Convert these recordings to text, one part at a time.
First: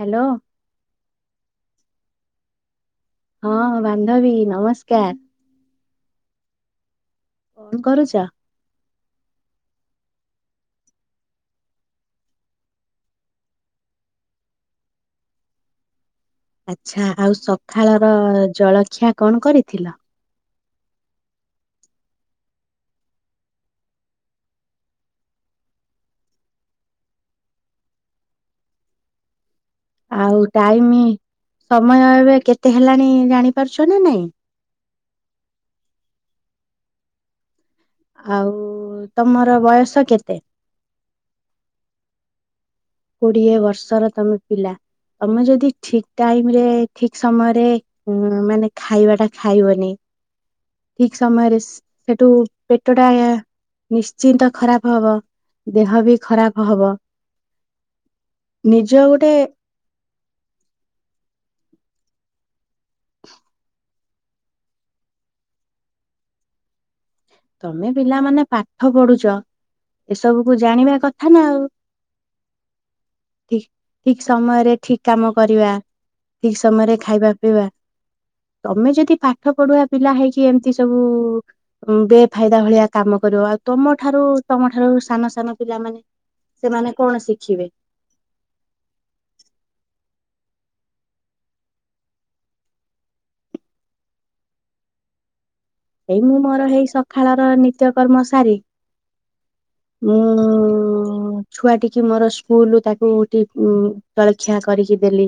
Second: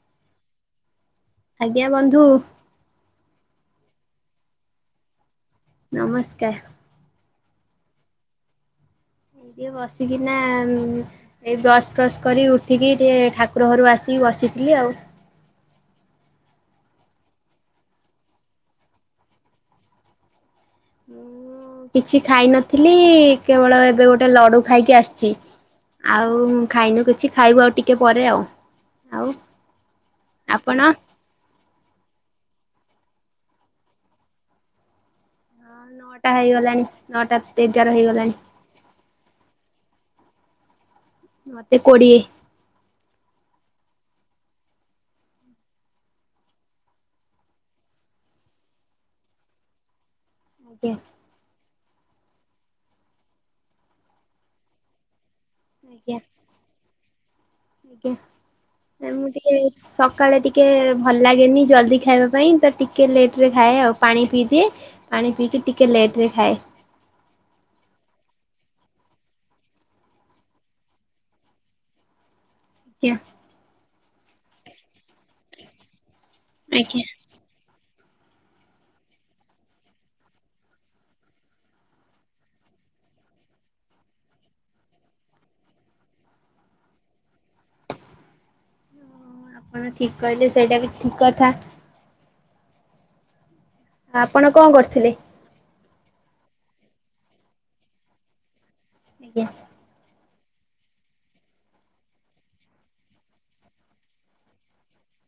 Hello. ଆଜ୍ଞା ବନ୍ଧୁ। ହଁ ବାନ୍ଧବୀ ନମସ୍କାର। ନମସ୍କାର। କରୁଛ। ଟିକେ ବସିକିନା। ଏଇ ବ୍ରଶ ଫ୍ରସ୍ କରିିକ ଉଠିକି ଟିକେ ଠାକୁର ଘରୁ ଆସିକି ବସିଥିଲି ଆଉ। ଆଚ୍ଛା ଆଉ ସକାଳର ଜଳଖିଆ କଣ କରିଥିଲ? କିଛି ଖାଇନଥିଲି କେବଳ ଏବେ ଗୋଟେ ଲଡୁ ଖାଇକି ଆସିଛି। ଆଉ ଖାଇନୁ କିଛି ଖାଇବୁ ଆଉ ଟିକେ ପରେ ଆଉ ଆଉ। ଆଉ ଆପଣ? ଟାଇମ ସମୟ ଏବେ କେତେ ହେଲାଣି ଜାଣିପାରୁଛ ନା ନାଇଁ। ନଅଟା ହେଇଗଲାଣି ନଅଟା। ଏଗାର ହେ ଆଉ ତମର ବୟସ କେତେ? ମତେ କୋଡ଼ିଏ। କୋଡିଏ ବର୍ଷର ତମେ ପିଲା ତମେ ଯଦି ଠିକ ଟାଇମରେ ଠିକ ସମୟରେ। ହୁଁ ମାନେ ଖାଇବା ଟା ଖାଇବନି। ଆଜ୍ଞା। ଠିକ ସମୟରେ ସେଠୁ ପେଟ ଟା। ନିଶ୍ଚିନ୍ତ ଖରାପ ହବ ଦେହ ଆଜ୍ଞା ବି ଖରାପ ହବ। ଆଜ୍ଞା। ନିଜ ଏ ମୁଁ ଗୋଟେ। ଟିକେ ସକାଳେ ଟିକେ ଭଲ ଲାଗେନି ଜଲଦି ଖାଇବା ପାଇଁ ତ ଟିକେ ଲେଟ ରେ ଖାଏ ଆଉ ପାଣି ପିଇଦିଏ। ପାଣି ପିଇକି ଟିକେ ଲେଟ ରେ ଖାଏ। ତମେ ପିଲାମାନେ ପାଠ ପଢୁଛ। ଏସବୁ କୁ ଜାଣିବା କଥା ନା ଆଉ। ଆଜ୍ଞା। ଠିକ ଠିକ ସମୟରେ ଠିକ କାମ କରିବା। ଠିକ ସମୟରେ ଆଜ୍ଞା। ଖାଇବା ପିଇବା। ତମେ ଯଦି ପାଠ ପଢୁଆ ପିଲା ହେଇକି ଏମତି ସବୁ ବେ ଫାଇଦା ଭଳିଆ କାମ କରିବ ଆଉ ତମ ଠାରୁ ତମଠାରୁ ସାନ ସାନ ପିଲାମାନେ। ସେମାନେ କଣ ଶିଖିବେ। ଆପଣ ଠିକ କହିଲେ ସେଇଟା ବି ଠିକ କଥା। ଆପଣ କଣ କରିଥିଲେ? ଏଇ ମୁଁ ମୋର ଏଇ ସକାଳର ନିତ୍ୟକର୍ମ ସାରି। ଆଜ୍ଞା। ମୁଁ ଉଁ ଛୁଆ ଟିକି ମୋର ସ୍କୁଲ ତାକୁ ଉଠି ଜଳଖିଆ କରିକି ଦେଲି।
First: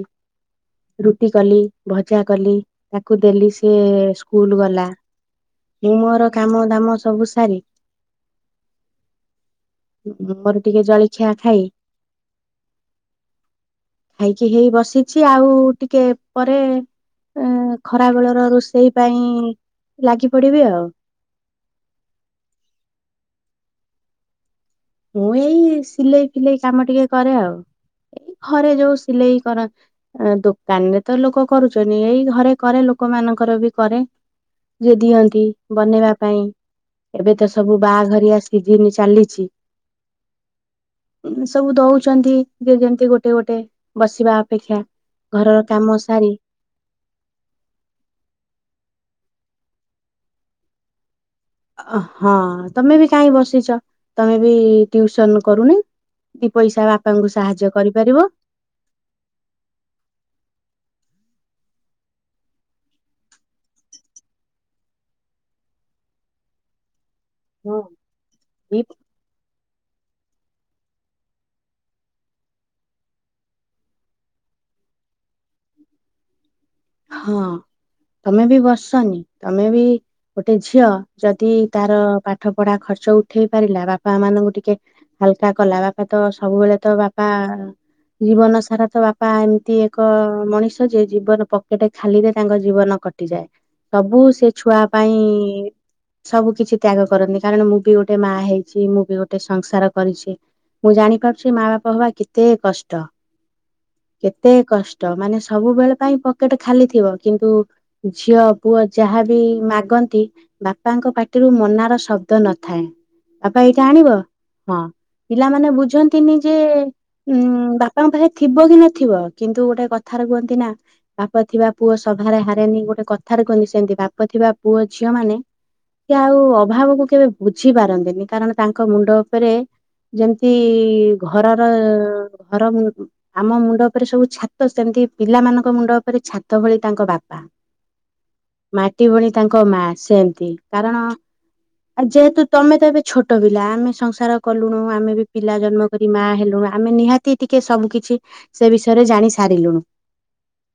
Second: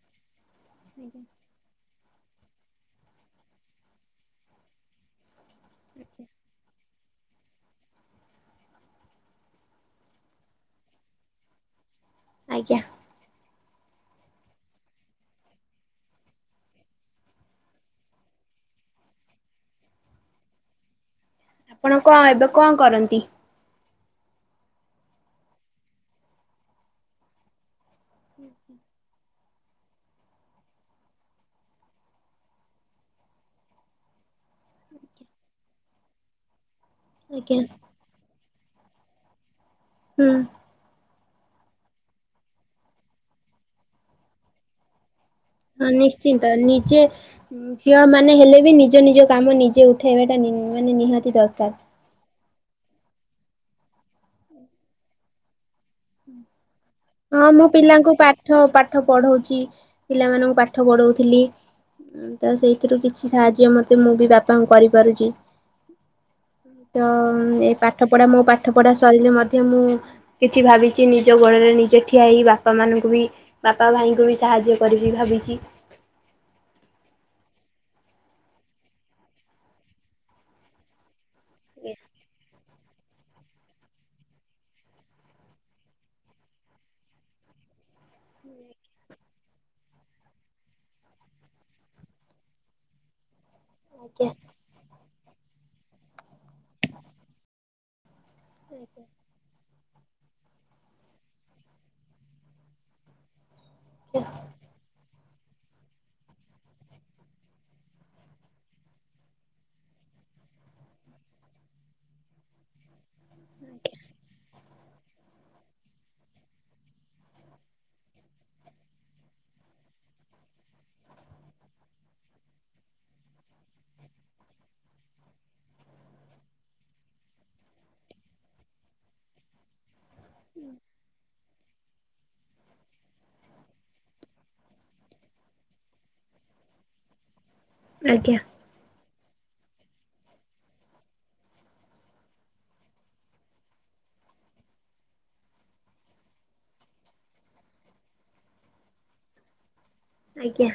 ଆଜ୍ଞା। ରୁଟି କଲି ଭଜା କଲି ତାକୁ ଦେଲି ସେ ସ୍କୁଲ ଗଲା। ମୁଁ ମୋର କାମ ଦାମ ସବୁ ସାରି ଉଁ ମୋର ଟିକେ ଜଳଖିଆ ଖାଇ ଆଜ୍ଞା। ଖାଇକି ହେଇ ବସିଛି ଆଉ ଟିକେ ପରେ ଏ ମୁଁ ଖରାବେଳର ରୋଷେଇ ପାଇଁ ଲାଗି ପଡିବି ଆଉ। ଆପଣ କଣ ଏବେ କଣ କରନ୍ତି? ମୁଁ ଏଇ ସିଲେଇ ଫିଲେଇ କାମ ଟିକେ କରେ ଆଉ ଏଇ ଘରେ ଯୋଉ ସିଲେଇ କର ଅଁ ଦୋକାନ ରେ ତ ଲୋକ କରୁଚନ୍ତି ଏଇ ଘରେ କରେ ଲୋକ ମାନଙ୍କର ବି କରେ। ଯିଏ ଦିଅନ୍ତି ବନେଇବା ପାଇଁ ଏବେ ତ ଆଜ୍ଞା। ସବୁ ବାହାଘରିଆ ସିଜିନି ଚାଲିଛି। ହୁଁ। ଏମିତ୍ ସବୁ ଦଉଚନ୍ତି ଯେ ଯେମତି ଗୋଟେ ଗୋଟେ ବସିବା ଅପେକ୍ଷା ଘରର ହୁଁ କାମ ସାରି ନିଶ୍ଚିନ୍ତ ନିଜେ ଝିଅମାନେ ହେଲେ ବି ନିଜ ନିଜ କାମ ନିଜେ ଉଠେଇବାଟା ନିନ୍ ମାନେ ନିହାତି ଦରକାର। ଅ ହଁ ତମେ ବି କାଇଁ ବସିଛ ତମେ ବି ଟ୍ୟଉସନ୍ କରୁନ? ଦି ପଇସା ବାପାଙ୍କୁ ସାହାଯ୍ୟ କରିପାରିବ। ଠ ପାଠ ପଢଉଚି ପିଲାମାନଙ୍କୁ ପାଠ ପଢଉଥିଲି। ଉଁ ତ ସେଇଥିରୁ କିଛି ସାହାଯ୍ୟ ମୋତେ ମୁଁ ବି ବାପାଙ୍କୁ କରିପାରୁଚି। ତ ଉମ୍ ଏ ହଁ ପାଠ ପଢା ମୋ ପାଠ ଦି ପଢା ସରିଲେ ମଧ୍ୟ ମୁଁ କିଛି ଭାବି ଚି ନିଜ ଗୋଡ଼ରେ ନିଜେ ଠିଆ ହେଇ ବାପାମାନଙ୍କୁ ବି ବାପା ଭାଇଙ୍କୁ ବି ସାହାଯ୍ୟ କରିବି ଭାବିଚି। ହଁ ତମେ ବି ବସନି ତମେ ବି ଗୋଟେ ଝିଅ। ଯଦି ତାର ପାଠ ପଢା ଖର୍ଚ୍ଚ ଉ ଉଠେଇ ପାରିଲା ବାପା ମାନଙ୍କୁ ଟିକେ ହାଲକା କଲା ବାପା ତ ସବୁବେଳେ ତ ବାପା ଜୀବନସାରା ତ ବାପା ଏମତି ଏକ ମଣିଷ ଯେ ଜୀବନ ପକ୍ କେଟେ ଖାଲିରେ ତାଙ୍କ ଜୀବନ କଟିଯାଏ। ସବୁ ଆଜ୍ଞା ସେ ଛୁଆ ପାଇଁ ସବୁ କିଛି ତ୍ୟାଗ କରନ୍ତି କାରଣ ମୁଁ ବି ଗୋଟେ ମା ହେଇଛି ମୁଁ ବି ଗୋଟ୍ ଟେ ସଂସାର କରିଛି ମୁଁ ଜାଣିପାରୁଛି ମା ବାପା ହବା କେତେ କଷ୍ଟ। କେତେ କଷ୍ଟ ମାନେ ସବୁବେଳେ ପାଇଁ ପକେଟ ଖାଲି ଥିବ କିନ୍ତୁ ଝିଅ ପୁଅ ଯାହାବି ମାଗନ୍ତି ବାପାଙ୍କ ପାଟିରୁ ମନାର ଶବ୍ଦ ନଥାଏ। ବାପା ଏଇଟା ଆଣିବ? ହଁ ପିଲାମାନେ ବୁଝନ୍ତିନି ଯେ ଏ ଉଁ ବାପାଙ୍କ ପାଖରେ ଥିବ କି ନଥିବ କିନ୍ତୁ ଗୋଟାଏ କଥାରେ କୁହନ୍ତି ନା ବାପ ଥିବା ପୁଅ ସଭାରେ ହାରେନି ଗୋଟେ କଥାରେ କୁହନ୍ତିି। ସେମିତି ବାପ ଥିବା ପୁଅ ଝିଅ ମାନେ କି ଆଉ ଅଭାବକୁ କେବେ ବୁଝି ପାରନ୍ତିନି କାରଣ ତାଙ୍କ ମୁଣ୍ଡ ଉପରେ ଯେମିତି ଘର ଘର ଆମ୍ ଆମ ମୁଣ୍ଡ ଉପରେ ସବୁ ଛାତ ସେମିତି ପିଲାମାନଙ୍କ ମୁଣ୍ଡ ଉପରେ ଛାତ ଭଳି ତାଙ୍କ ବାପା। ଆଜ୍ଞା। ମାଟି ଭଳି ତାଙ୍କ ମା ସେମତି କାରଣ ଆଉ ଯେହେତୁ ତମେ ତ ଏବେ ଛୋଟ ପିଲା ଆମେ ସଂସାର କଲୁଣୁ ଆମେ ବି ପିଲା ଜନ୍ମ ଯଦି ମା ହେଲୁଣୁ ଆମେ ନିହାତି ଟିକେ ସବୁ କିିଛି ସେ ବିଷୟରେ ଜାଣି ସାରିଲୁଣୁ। ଆଜ୍ଞା।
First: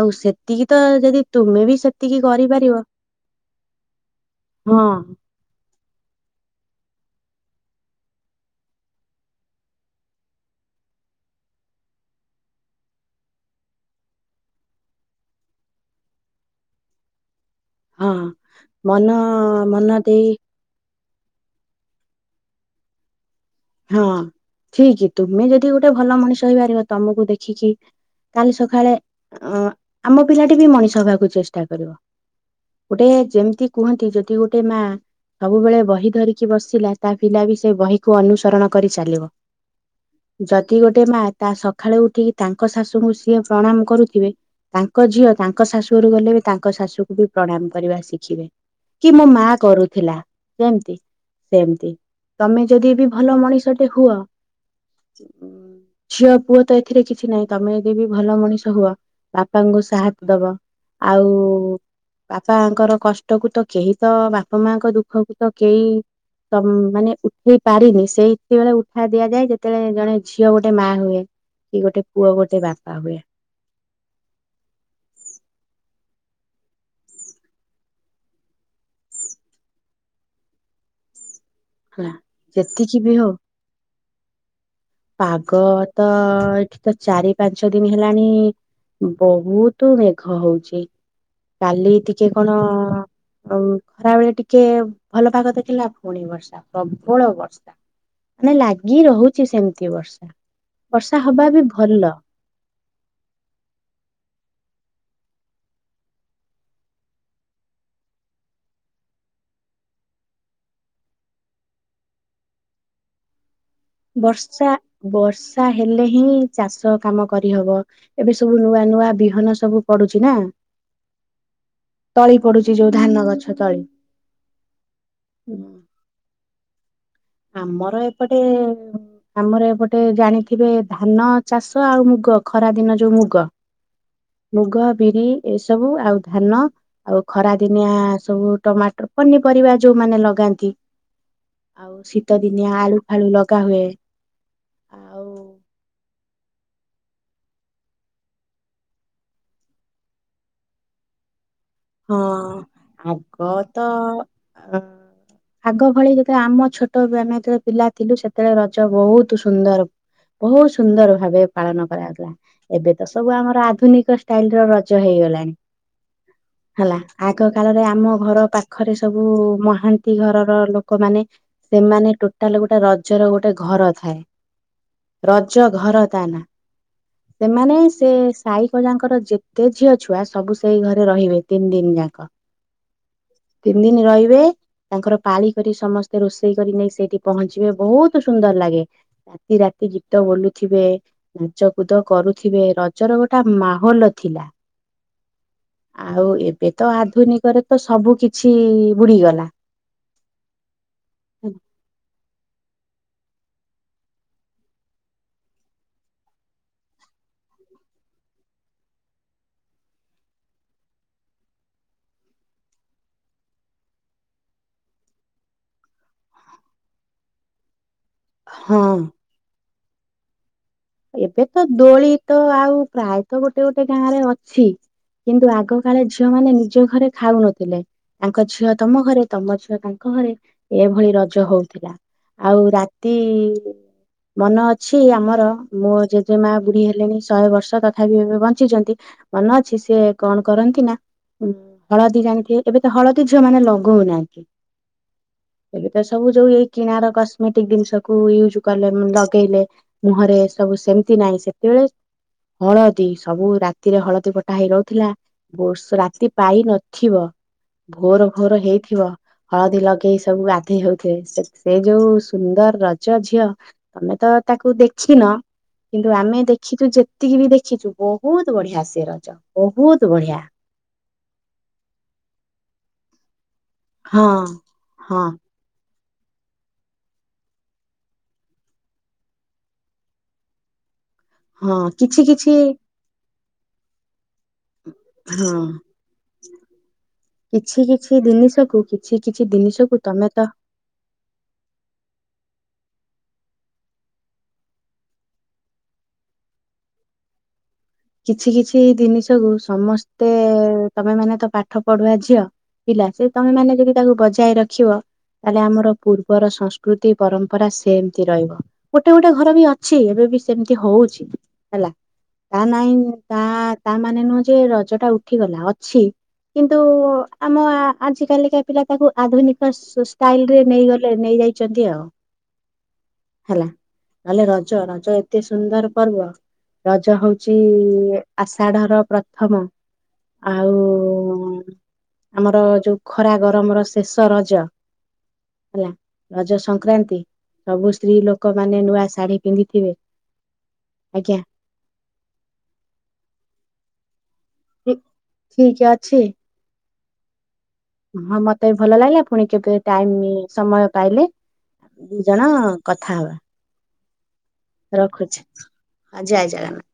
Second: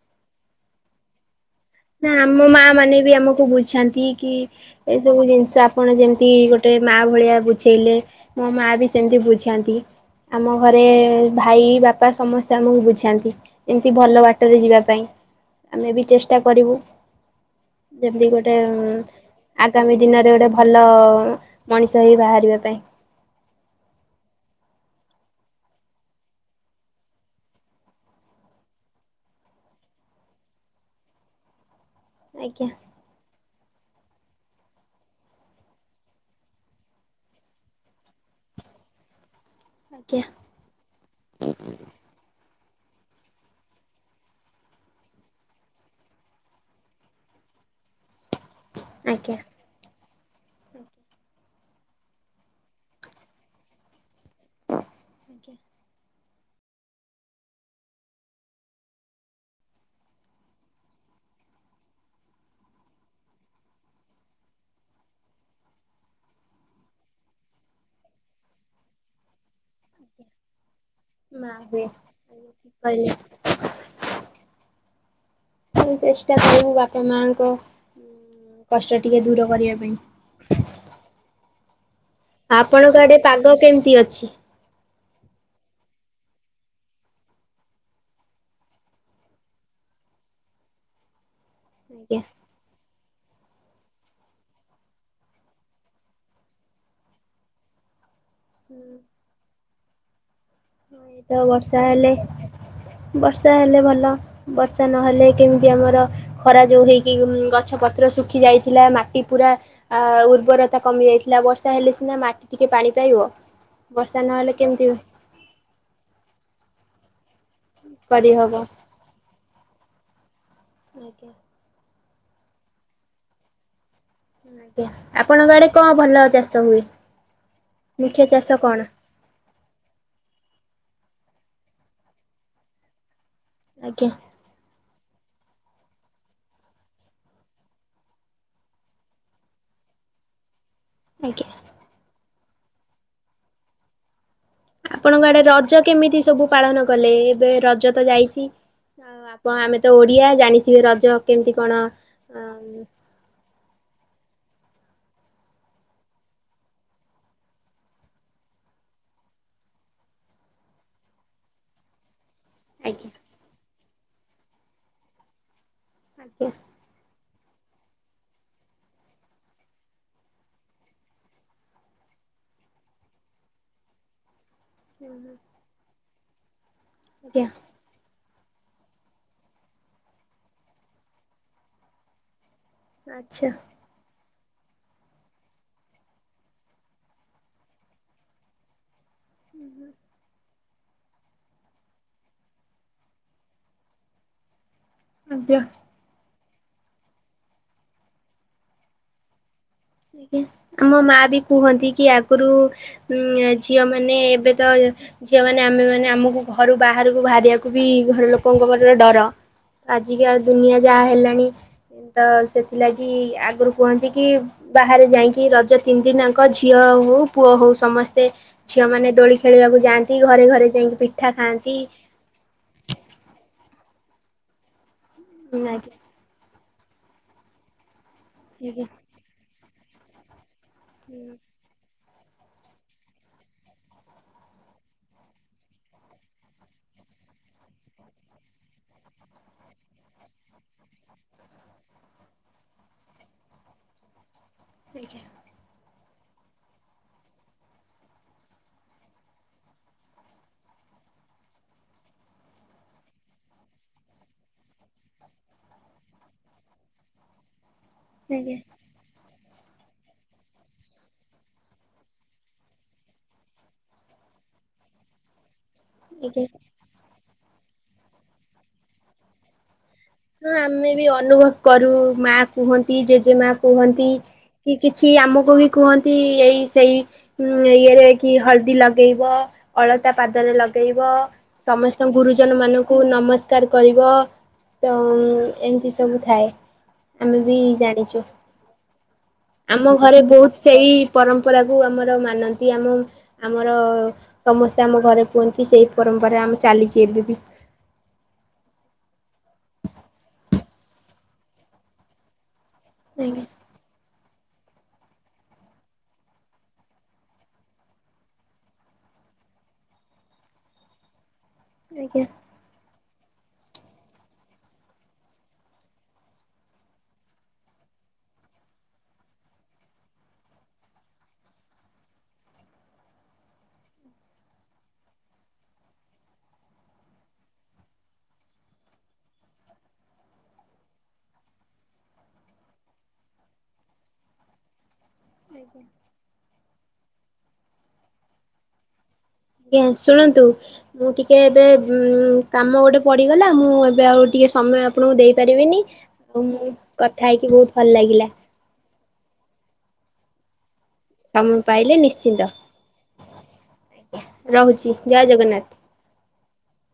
ଆଉ ସେତିକି ତ, ଯଦି ତୁମେ ବି ସେତ୍ ନା ଆମ ମା ମାନେ ବି ଆମକୁ ବୁଝାନ୍ତି କି, ହଁ ଏସବୁ ଜିନିଷ ଆପଣ ଯେମିତି ଗୋଟେ ମାଆ ଭଳିଆ ବୁଝେଇଲେ, ମୋ ମାଆ ବି ସେମିତି ବୁଝାନ୍ତି। ଆମ ଘରେ ଭାଇ, ବାପା ସମସ୍ତେ ଆମକୁ ବୁଝାନ୍ତି। ଏମିତି ଭଲ ବାଟରେ ଯିବା ପାଇଁ, ଆମେ ବି ଚେଷ୍ଟା କରିବୁ। ହଁ ଯେମିତି ଗୋଟେ, ମନ ମନ ଆଗାମୀ ଦେଇ ଦିନରେ ଗୋଟେ ଭ ଭଲ ମଣିଷ ହେଇ ବାହାରିବା ପାଇଁ। ହଁ ଠିକ୍, ତୁମେ ଯଦି ଗୋଟେ ଭଲ ମଣିଷ ହେଇପାରିବ, ତମକୁ ଦେଖିକି କାଲି ସକାଳେ ଅ ଆମ ପିଲାଟି ବି ମଣିଷ ହବାକୁ ଚେଷ୍ଟା କରିବ। ଆଜ୍ଞା। ଗୋଟେ ଯେମିତି କୁହନ୍ତି, ଯଦି ଗୋଟେ ମା ସବୁବେଳେ ବହି ଧରିକି ବସିଲା, ତା ପିଲା ବି ସେ ବହିକୁ ଅନୁସରଣ କରି ଚାଲିବ। ଆଜ୍ଞା। ଯଦି ଗୋଟେ ମା, ତା ସକାଳୁ ଉଠିକି ତାଙ୍କ ଶାଶୁଙ୍କୁ ସିଏ ପ୍ରଣାମ କରୁଥିବେ ତାଙ୍କ ଝିଅ, ତାଙ୍କ ଶାଶୁ ଘରୁକୁ ଗଲେ ବି ତାଙ୍କ ଶାଶୁକୁ ବି ପ୍ରଣାମ କରିବା ଶିଖିବେ। କି ମୋ ଆଜ୍ଞା ମା କରୁଥିଲା ସେମତି, ସେମତି ତମେ ଯଦି ବି ଭଲ ମଣିଷ ଟେ ହୁଅ। ଝିଅ ପୁଅ ତ ଏଥିରେ କିଛି ନାହିଁ, ତମେ ଯଦି ବି ଭଲ ମଣିଷ ହୁଅ, ବାପାଙ୍କୁ ସାହାସ ଦବ। ଆଉ ବାପାଙ୍କର କଷ୍ଟ କୁ ତ କେହି ତ, ବାପା ମାଙ୍କ ଦୁଃଖ କୁ ତ କେହି ତ ମାନେ ଉଠେଇ ପାରିନି, ସେଇ ଏତ ବେଳେ ଉଠା ଦିଆଯାଏ ଯେତେବେଳେ ଜଣେ ଝିଅ ଗୋଟେ ମା ହୁଏ। ମା କି ହୁଏ। ଗୋଟେ ପୁଅ ଗୋଟେ ବାପା କହିଲେ ହୁଏ। ତ ଚେଷ୍ଟା କରିବୁ ବାପା ମାଙ୍କ କଷ୍ଟ ଟିକେ ଦୂର କରିବା ପାଇଁ। [unintelligible] ଆପଣଙ୍କ ଯେତିକି ବି ଆଡେ ହଉ ପାଗ କେମିତି ଅଛି? ପାଗ ତ, ଏଇଠି ତ, ଚାରି ପାଞ୍ଚ ଦିନ ହେଲାଣି ବହୁତ ମେଘ ହଉଚି, କାଲି ଆଜ୍ଞା। ଟିକେ କଣ ଖରାବେେଳେ ଟିକେ ଭଲ ପାଗ ଦେଖେଇଲା, ପୁଣି ବର୍ଷା, ପ୍ରବଳ ବର୍ଷା। ମାନେ ଲାଗି ରହୁଛି ସେମିତି ବର୍ଷା, ବର୍ଷା ତ ହବା ବି ବର୍ଷା ହେଲେ ଭଲ। ବର୍ଷା ହେଲେ ଭଲ, ବର୍ଷା ନହେଲେ କେମିତି ଆମର ଖରା ଯୋଉ ହେଇକି ଗଛ ପତ୍ର ଶୁଖି ଯାଇଥିଲା ମାଟି ପୁରା ଆ ଉର୍ବରତା କମି ଯାଇଥିଲା, ବର୍ଷା ହେଲେ ସିନା ମାଟି ଟିକେ ପାଣି ପାଇବ। ନହେଲେ ବର୍ଷା, କେମିତି ବର୍ଷ ବର୍ଷା ହେଲେ ହିଁ ଚାଷ କାମ କରିହବ, ଏବେ କରିହବ ସବୁ ନୂଆ ନୂଆ ବିହନ ସବୁ ପଡୁଚି ନା? ଆଜ୍ଞା। ତଳି ପଡୁଛି, ଯୋଉ ଧାନ ଗଛ ତଳି। ଆଜ୍ଞା। ଆପଣଙ୍କ ଆଡେ କଣ ଭଲ ଚାଷ ହୁଏ? ଆମର ମୁଖ୍ୟ ଏପଟେ ଚାଷ କଣ? ଆମର ଏପଟେ ଜାଣିଥିବେ ଧାନ ଚାଷ, ଆଉ ମୁଗ, ଖରା ଦିନ ଯୋଉ ମୁଗ ଆଜ୍ଞା। ମୁଗ, ବିରି ଏସବୁ ଆଉ ଧାନ ଆଉ ଖରା ଦିନିଆ ସବୁ ଟମାଟର, ପନିପରିବା ଯୋଉମାନେ ଲଗାନ୍ତି ଆଜ୍ଞା। ଆଉ ଶୀତ ଦିନିଆ ଆଳୁ ଫାଳୁ ଲଗା ହୁଏ। ଆଉ ଆପଣଙ୍କ ଆଡେ ରଜ କେମିତି ସବୁ ପାଳନ କଲେ ଏବେ ରଜ ତ ଯାଇଛି। ଆଉ ଆପଣ ଆମେ ତ ଓଡିଆ ଜାଣିଥିବେ ରଜ କେମତି କଣ ହଁ ଆଜ୍ଞା ଆଗ ତ ଅ ଆଗ ଭଳି ଯେତେବେଳେ ଆମ ଛୋଟ ଆମେ ଯେତେବେଳେ ପିଲା ଥିଲୁ ସେତେବେଳେ ରଜ ବହୁତ ସୁନ୍ଦର ବହୁତ ସୁନ୍ଦର ଭାବେ ପାଳନ କରାଯାଉଥିଲା। ଏବେ ତ ସବୁ ଆମର ଆଧୁନିକ ଷ୍ଟାଇଲ ର ରଜ ହେଇଗଲାଣି। ଆଜ୍ଞା। ହେଲା ଆଗ କାଳରେ ଆମ ଘର ପାଖରେ ସବୁ ମହାନ୍ତି ଘରର ଲୋକମାନେ ସେମାନେ ଟୋଟାଲ ଗୋଟେ ରଜର ଗୋଟେ ଘର ଥାଏ। ରଜ ଘର ତା ନା ଆଜ୍ଞା ସେମାନେ ସେ ସାଇକଜାଙ୍କର ଯେତେ ଝିଅ ଛୁଆ ସବୁ ସେଇ ଘରେ ରହିବେ ତିନି ଦିନ ଯାକ ଆଚ୍ଛା। ତିନି ଦିନ ରହିବେ ତାଙ୍କର ପାଳି କରି ସମସ୍ତେ ରୋଷେଇ କରି ନେଇ ସେଇଠି ପହଞ୍ଚିବେ ବହୁତ ସୁନ୍ଦର ଲାଗେ। ରାତି ରାତି ଗୀତ ଗୋଲୁ ଥିବେ ନାଚ କୁଦ କରୁଥିବେ ରଜର ଗୋଟେ ମାହୋଲ ଥିଲା। ଆଜ୍ଞା ଆଉ ଏବେ ତ ଆଧୁନିକରେ ତ ସବୁ କିଛି ବୁଡିଗଲା। ଆଜ୍ଞା ଆମ ମା ବି କୁହନ୍ତି କି ଆଗରୁ ଉଁ ଝିଅ ମାନେ ଏବେ ତ ଝିଅମାନେ ଆମେ ମାନେ ଆମକୁ ଘରୁ ବାହାରକୁ ବାହାରିବାକୁ ବି ଘର ଲୋକଙ୍କ ପାଖରେ ଡର। ଆଜିକା ଦୁନିଆ ଯାହା ହେଲାଣି ତ ସେଥିଲାଗି ଆଗରୁ କୁହନ୍ତି କି ବାହାରେ ଯାଇକି ରଜ ତିନି ଦିିନଙ୍କ ଝିଅ ହଉ ପୁଅ ହଉ ସମସ୍ତେ ହଁ ଝିଅ ମାନେ ଦୋଳି ଖେଳିବାକୁ ଯାଆନ୍ତି ଘରେ ଘରେ ଯାଇକି ପିଠା ଏବେ ତ ଖାଆନ୍ତି। ଦୋଳି ତ ଆଉ ପ୍ରାୟତ ଗୋଟେ ଗୋଟେ ଗାଁ ରେ ଅଛି। କିନ୍ତୁ ଆଜ୍ଞା ଆଗ ଆଜ୍ଞା କାଳେ ଝିଅ ମାନେ ନିଜ ଘରେ ଖାଉନଥିଲେ ତାଙ୍କ ଝିଅ ଆଜ୍ଞା ତମ ଘରେ ତମ ଝିଅ ତାଙ୍କ ଘରେ ଏଭଳି ରଜ ହଉ। ଥିଲା ଆଉ ରାତି ମନ ଅଛି ଆମର ମୋ ଜେଜେ ମା ବୁଢୀ ହେଲେଣି ଶହେ ବର୍ଷ ତଥାପି ଏବେ ବଞ୍ଚିଛନ୍ତି। ମନ ଅଛି ସିଏ କଣ କରନ୍ତି ନା ହଳଦୀ ଜାଣିଥିବେ ଏବେ ତ ହଳଦୀ ଝିଅ ମାନେ ଲଗଉନାହାଁନ୍ତି। ଆଜ୍ଞା ହେ ତ ସବୁ ଯୋଉ ଏଇ କିଣାର କସ୍ମେଟିକ ଜିନିଷ କୁ ୟୁଜ କଲେ ଲଗେଇଲେ। ମୁହଁରେ ସବୁ ସେମତି ନାହିଁ ସେତେବେଳେ ହଳଦୀ ସବୁ ରାତିରେ ହଳଦୀ ଫଟା ହେଇ ରହୁଥିଲା। ବର୍ଷ ରାତି ପାଇ ନଥିବ ଭୋର ଆଜ୍ଞା ଭୋର ହେଇଥିବ। ହଳଦୀ ଲଗେଇ ସବୁ ଗାଧେଇ ହଉଥିଲେ ସେ ଯୋଉ ସୁନ୍ଦର ରଜ ଝିଅ। ତମେ ତ ତାକୁ ଦେଖିନ? କିନ୍ତୁ ଆମେ ଆଜ୍ଞା। ଦେଖିଛୁ ଯେତିକି ବି ଦେଖିଛୁ ବହୁତ ବଢିଆ ସେ ରଜ ବହୁତ ବଢିଆ। ହଁ ଆମେ ବି ଅନୁଭବ କରୁ ମା କୁହନ୍ତି ଯେଜେ ମା କୁହନ୍ତି ହଁ କି କିଛି ହଁ ଆମକୁ ବି କୁହନ୍ତି ଏଇ ସେଇ ଉଁ ଇଏରେ କି ହଳଦୀ ଲଗେଇବ ଅଳତା ପାଦରେ ଲଗେଇବ। ହଁ ସମସ୍ତ କିଛି କିଛି ଗୁରୁଜନ ମାନଙ୍କୁ ନମସ୍କାର କରିବ। ତ ହଁ ଏମିତି ସବୁ ଥାଏ। ଆମେ ବି କିଛି କିଛି ଜାଣିଛୁ। ଜିନିଷକୁ କିଛି କିଛି ଆମ ଜିନିଷକୁ ଘରେ ତମେ ତ ବହୁତ ସେଇ ପରମ୍ପରାକୁ ଆମର ମାନନ୍ତି ଆମ ଆମର ସମସ୍ତେ ଆମ ଘରେ କୁହନ୍ତି ସେଇ ପରମ୍ପରା ଆମ ଚାଲିଛି ଏବେ ବି କିଛି କିଛି ଦିନିସ କୁ ସମସ୍ତେ ତମେ ମାନେ ତ ପାଠ ପଢୁଆ ଝିଅ ପିଲା ସେ ଆଜ୍ଞା ତମେ ମାନେ ଯଦି ତାକୁ ବଜାୟ ର ଦେଖିବ ତାହେଲେ ଆମର ପୂର୍ବର ସଂସ୍କୃତି ପରମ୍ପରା ସେମତି ରହିବ। ଗୋଟେ ଗୋଟେ ଘର ବି ଅଛି ଏବେ ବି ସେମିତି ହଉଛି। ଆଜ୍ଞା। ଆଜ୍ଞା। ତା ନାଇଁ ତା ତାମାନେ ନୁହେଁ ଯେ ରଜଟା ଉଠିଗଲା ଅଛି। କିନ୍ତୁ ଆମ ଆଜିକାଲିକା ପିଲାତାକୁ ଆଧୁନିକ ଷ୍ଟାଇଲରେ ନେଇଗଲେ ନେଇଯାଇ। ଯଦି ଆଉ ହେଲା ନହେଲେ ରଜରଜ ଏତେସୁନ୍ଦର ପର୍ବ ରଜ ହଉ ଉଛି ଆଷାଢର ପ୍ରଥମ ଆଉ ଆମର ଯୋଉ ଖରାଗରମର ଶେଷରଜ ହେଲା ରଜ ସଂକ୍ରାନ୍ତି ସବୁ ସ୍ତ୍ରୀଲୋକ ମାନେ ନୂଆଶାଢୀ ଆଜ୍ଞାଶୁଣନ୍ତୁ ମୁଁ ଟିକେଏବେ କାମଗୋଟେ ପଡିଗଲା ମୁଁ ଏବେ ଆଉ ଟିକେ ସମୟ ଠିକ ଆପଣଙ୍କୁ ଠିକ ଦେଇପାରିବିନି ଅଛି କଥା ହେଇକି ବହୁତ ଭଲ ଲାଗିଲା। ହଁ ମତେ ଭଲ ଲାଗିଲା ପୁଣି କେବେ ଟାଇମ୍ ସମୟ ପାଇଲେ ସମୟ ପାଇଲେ ନିଶ୍ଚିନ୍ତ। ଦିଜଣ କଥାହବା। ରହୁଛି ଜୟ ରଖୁଛି ଜଗନ୍ନାଥ। ଜୟ ଜଗନ୍ନାଥ।